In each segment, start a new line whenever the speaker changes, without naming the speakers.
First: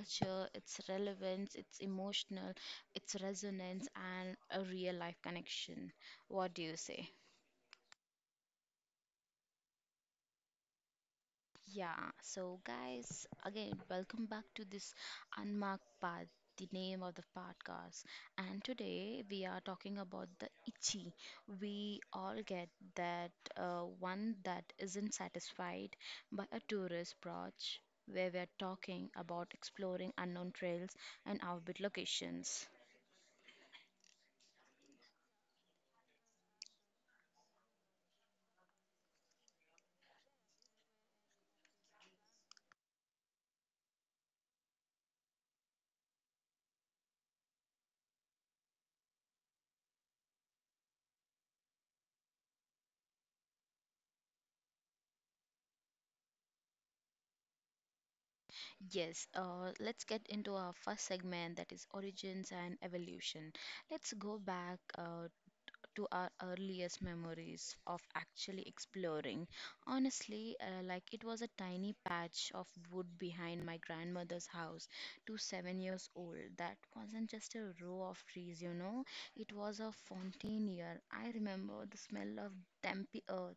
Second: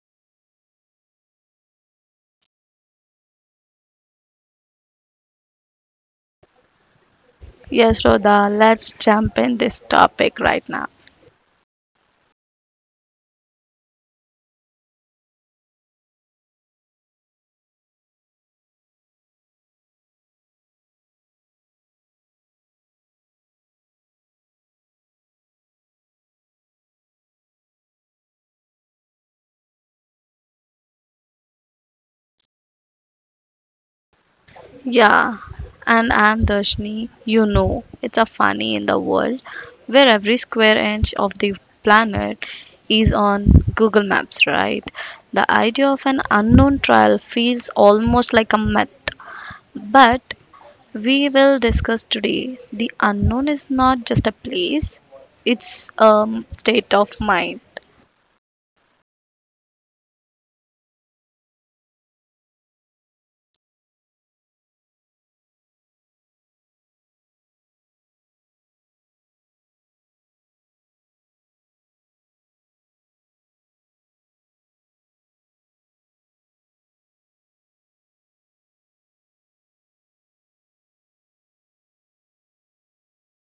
culture, its relevance, its emotional, its resonance, and a real life connection. What do you say?
Yes, Rodha, let's jump in this topic right now.
Yeah, so guys, again, welcome back to this Unmarked Path, the name of the podcast. And today we are talking about the itchy. We all get that one that isn't satisfied by a tourist approach, where we are talking about exploring unknown trails and outbit locations.
Yeah, and I'm Darshni. You know, it's a funny in the world where every square inch of the planet is on Google Maps, right? The idea of an unknown trial feels almost like a myth. But we will discuss today the unknown is not just a place, it's a state of mind.
Yes, let's get into our first segment that is origins and evolution. Let's go back to our earliest memories of actually exploring. Honestly, like it was a tiny patch of wood behind my grandmother's house to 7 years old. That wasn't just a row of trees, you know, it was a fontanier. I remember the smell of dumpy earth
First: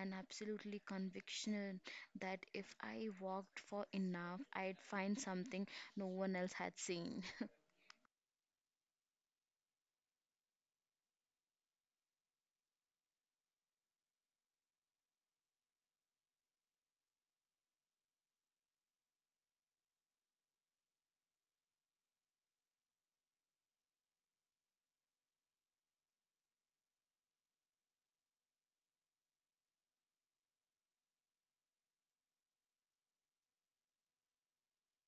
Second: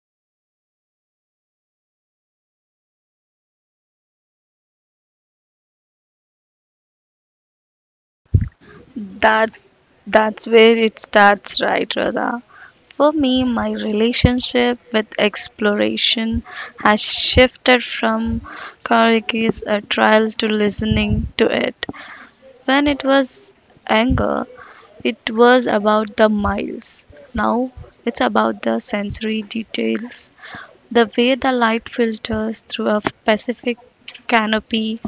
and absolutely conviction that if I walked for enough, I'd find something no one else had seen.
That that's where it starts, right, Radha? For me, my relationship with exploration has shifted from Kariki's a trial to listening to it. When it was anger, it was about the miles. Now it's about the sensory details the way the light filters through a Pacific canopy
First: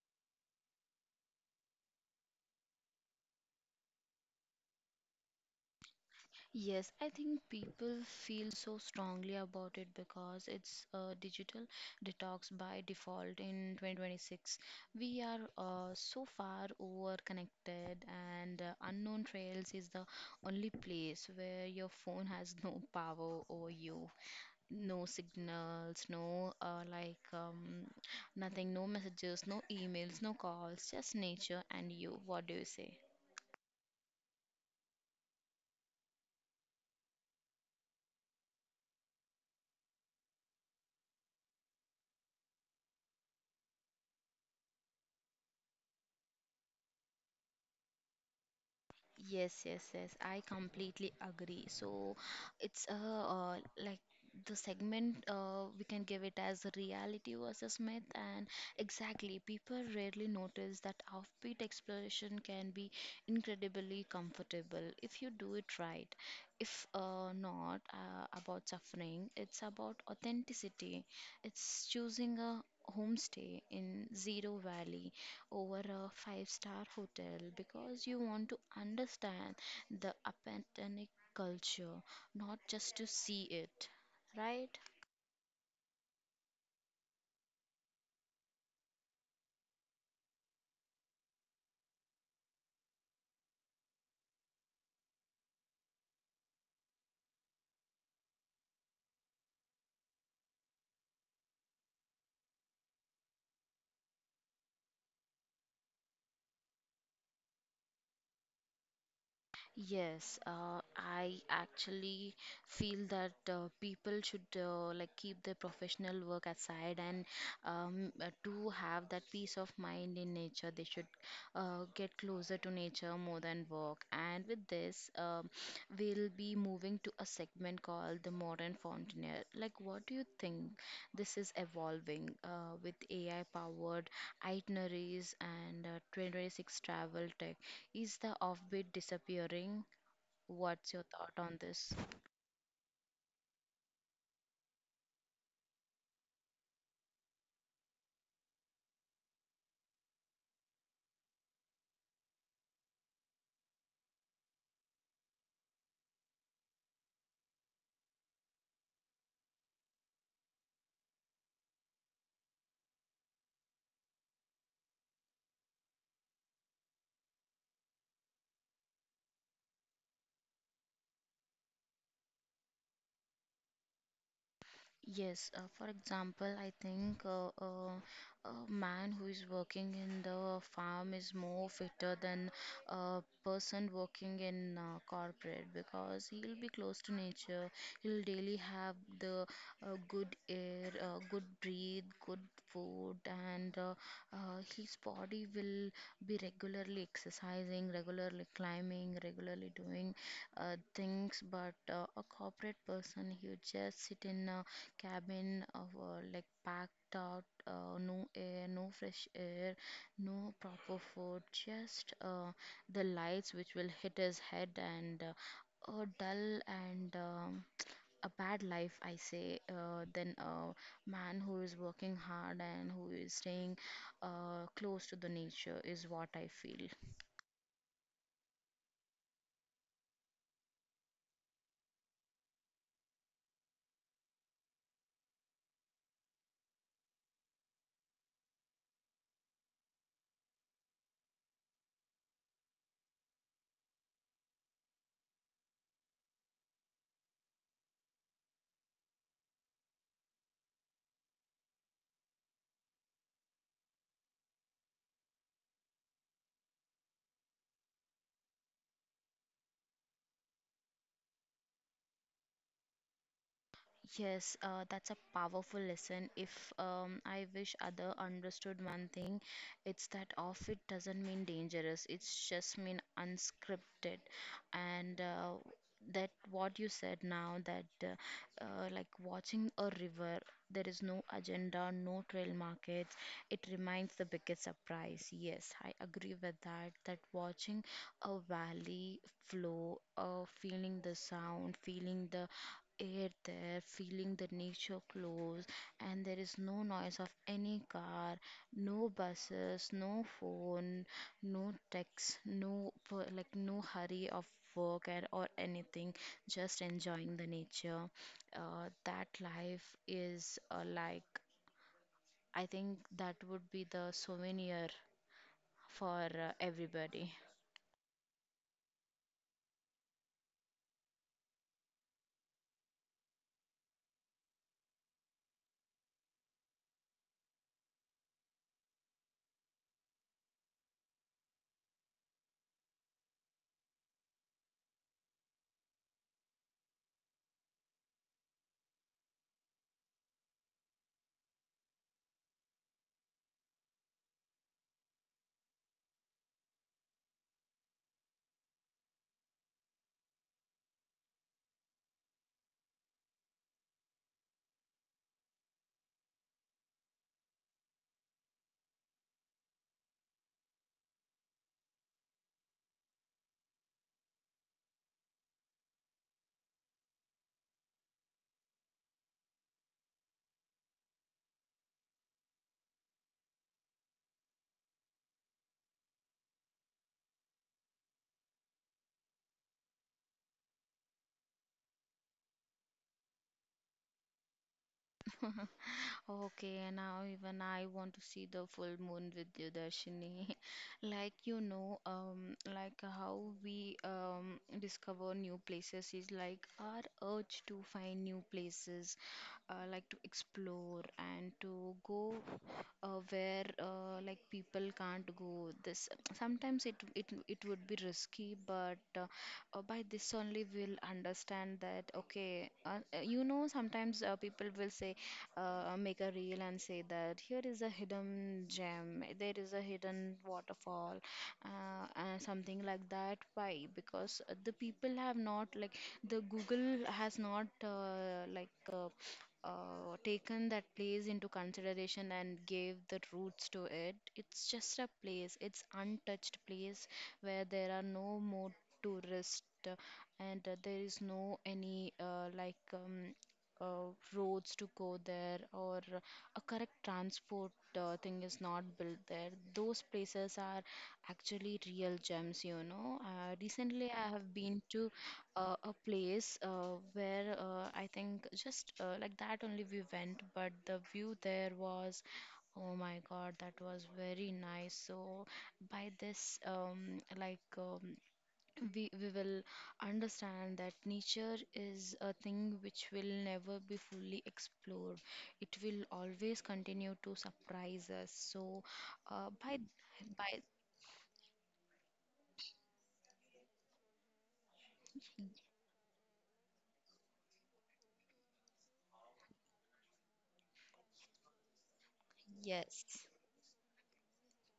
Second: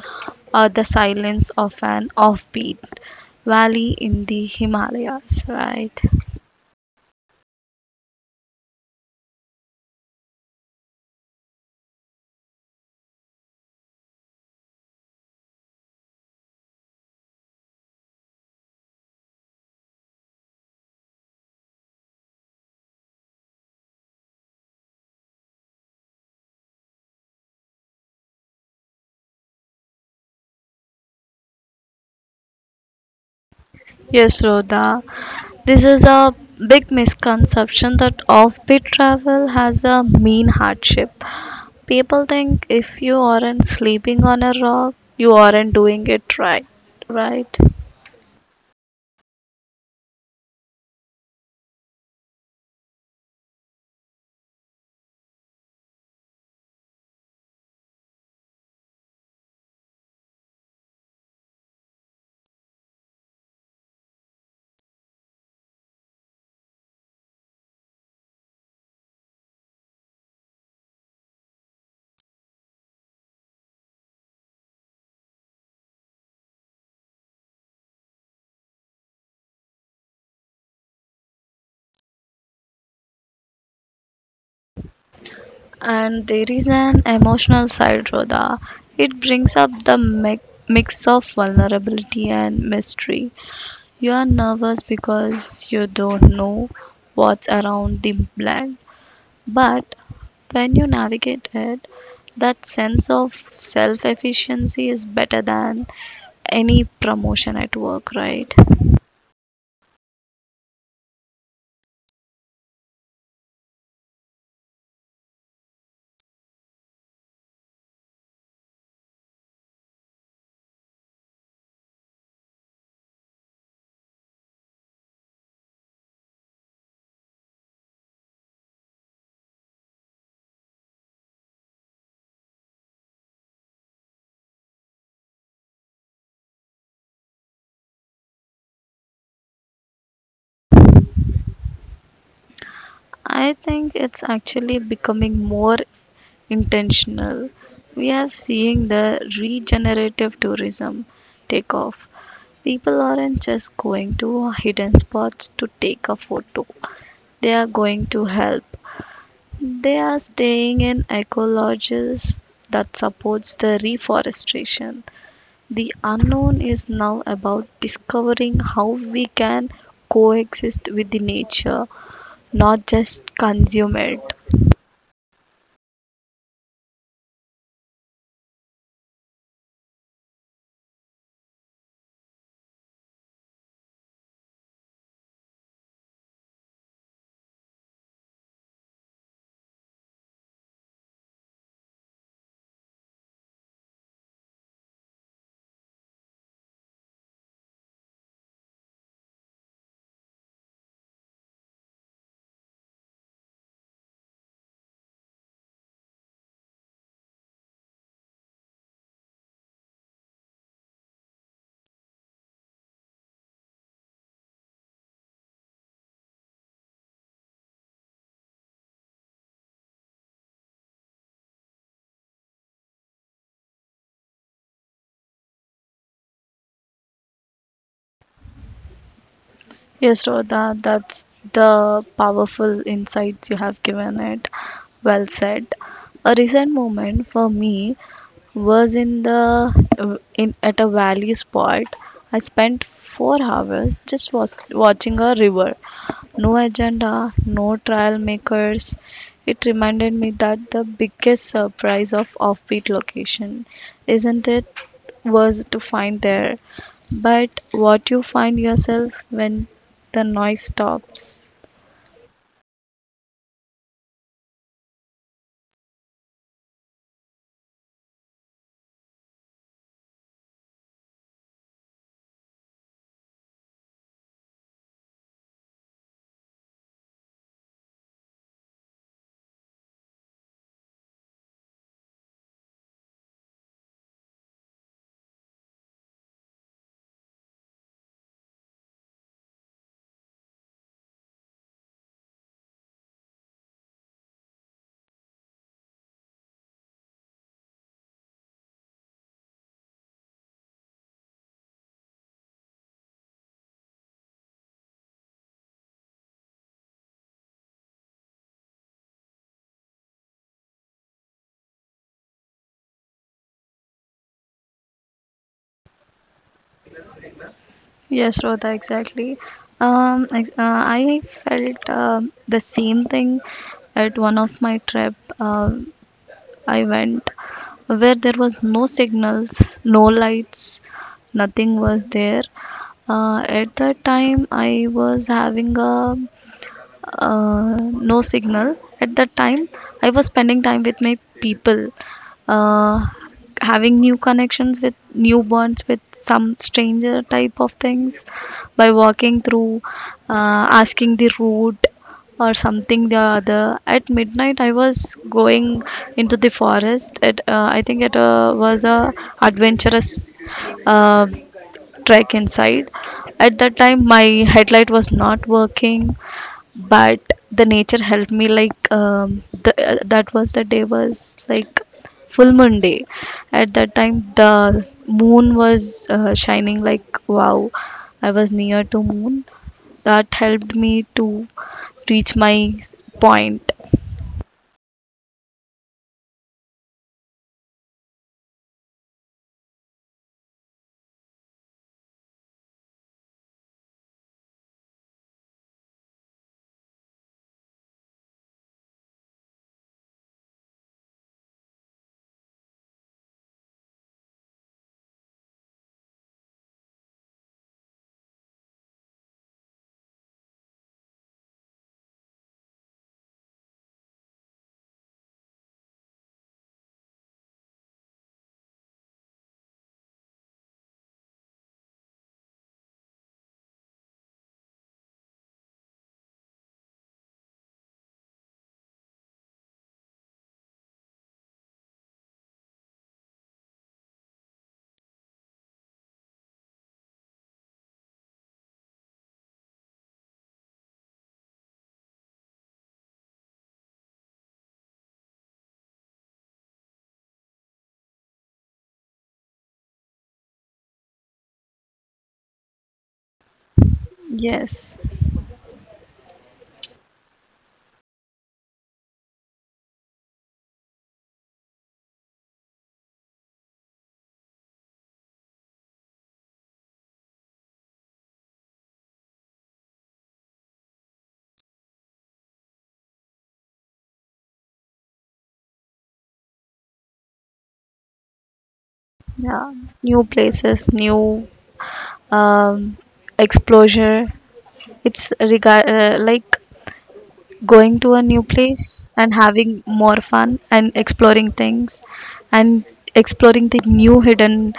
or the silence of an offbeat valley in the Himalayas, right?
Yes, I think people feel so strongly about it because it's a digital detox by default in 2026. We are so far overconnected, and Unknown Trails is the only place where your phone has no power over you. No signals, no like nothing, no messages, no emails, no calls, just nature and you. What do you say?
Yes, Rhoda. This is a big misconception that offbeat travel has a mean hardship. People think if you aren't sleeping on a rock, you aren't doing it right, right?
Yes, yes, yes. I completely agree. So it's like the segment we can give it as reality versus myth, and exactly, people rarely notice that offbeat exploration can be incredibly comfortable if you do it right. If not about suffering, it's about authenticity. It's choosing a homestay in Zero Valley over a 5 star hotel because you want to understand the Apatonic culture, not just to see it, right?
And there is an emotional side, Rhoda. It brings up the mix of vulnerability and mystery. You are nervous because you don't know what's around the blend, but when you navigate it, that sense of self efficiency is better than any promotion at work, right?
Yes, uh, I actually feel that people should like keep their professional work aside and to have that peace of mind in nature, they should get closer to nature more than work. And with this, we'll be moving to a segment called the modern fountaineer. Like, what do you think this is evolving with AI powered itineraries and 2026 travel tech? Is the offbeat disappearing? What's your thought on this?
I think it's actually becoming more intentional. We are seeing the regenerative tourism take off. People aren't just going to hidden spots to take a photo, they are going to help. They are staying in eco lodges that supports the reforestation. The unknown is now about discovering how we can coexist with the nature, not just consume it.
Yes, for example, I think a man who is working in the farm is more fitter than a person working in corporate because he'll be close to nature. He'll daily have the good air, good breathe, good food, and his body will be regularly exercising, regularly climbing, regularly doing things. But a corporate person, he would just sit in a cabin of like packed out, no air, no fresh air, no proper food, just the lights which will hit his head, and a dull and a bad life I say than a man who is working hard and who is staying close to the nature is what I feel.
Yes, Rodha, that's the powerful insights you have given it. Well said. A recent moment for me was in the in at a valley spot. I spent four hours just was, watching a river. No agenda, no trial makers. It reminded me that the biggest surprise of offbeat location, isn't it, was to find there. But what you find yourself when the noise stops.
Yes, that's a powerful lesson. If I wish other understood one thing, it's that off it doesn't mean dangerous. It's just mean unscripted, and that what you said now, that like watching a river, there is no agenda, no trail markets. It remains the biggest surprise. Yes, I agree with that. That watching a valley flow, feeling the sound, feeling the air there, feeling the nature close, and there is no noise of any car, no buses, no phone, no text, like no hurry of work and or anything, just enjoying the nature. That life is, like I think that would be the souvenir for everybody.
Yes, Shraddha, exactly. I felt the same thing at one of my trip. I went where there was no signals, no lights, nothing was there. At that time, I was having a uh, no signal at that time I was spending time with my people uh, having new connections with new bonds with some stranger type of things by walking through asking the route or something the other at midnight I was going into the forest at I think it was a adventurous uh, trek inside at that time my headlight was not working but the nature helped me like the, that was the day was like full moon day at that time the moon was shining like wow I was near to moon that helped me to reach my point
Okay, now even I want to see the full moon with you, Darshini. Like you know, like how we discover new places is like our urge to find new places, like to explore and to go where like people can't go. This sometimes it would be risky, but by this only we'll understand that okay, you know, sometimes people will say make a reel and say that here is a hidden gem, there is a hidden waterfall, and something like that. Why? Because the people have not like the Google has not taken that place into consideration and gave the roots to it. It's just a place, it's untouched place where there are no more tourists, uh, and there is no any roads to go there or a correct transport thing is not built there. Those places are actually real gems, you know. Recently, I have been
yes
to a place where I think just like that only we went, but the view there was. Oh my God, that was very nice. So by this, we will understand that nature is a thing which will never be fully explored. It will always continue to surprise us. So, uh,
yeah
by
new
by
places new um exposure it's regard like going to a new place and having more fun and exploring things and
yes.
exploring the new hidden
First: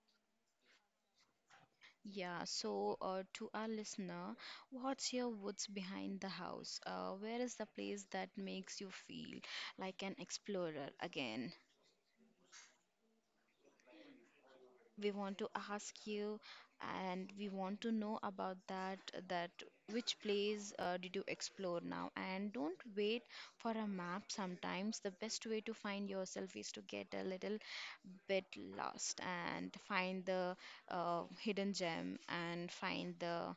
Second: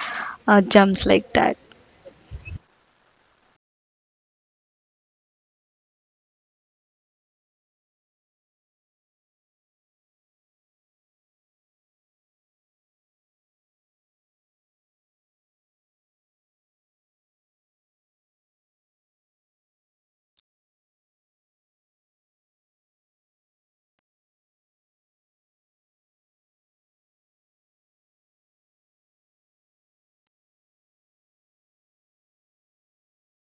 gems like that.
Yeah, so to our listener, what's your woods behind the house? Where is the place that makes you feel like an explorer again? We want to ask you, and we want to know about that which place did you explore now. And don't wait for a map. Sometimes the best way to find yourself is to get a little bit lost, and find the hidden gem, and find the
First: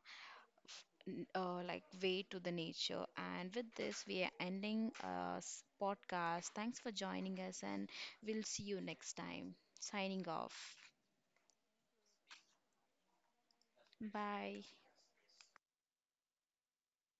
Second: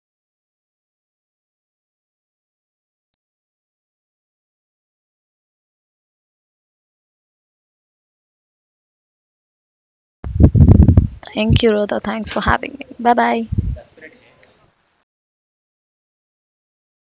like way to the nature. And with this we are ending podcast. Thanks for joining us, and we'll see you next time. Signing off,
Thank you, Rhoda. Thanks for having me. Bye bye.
bye.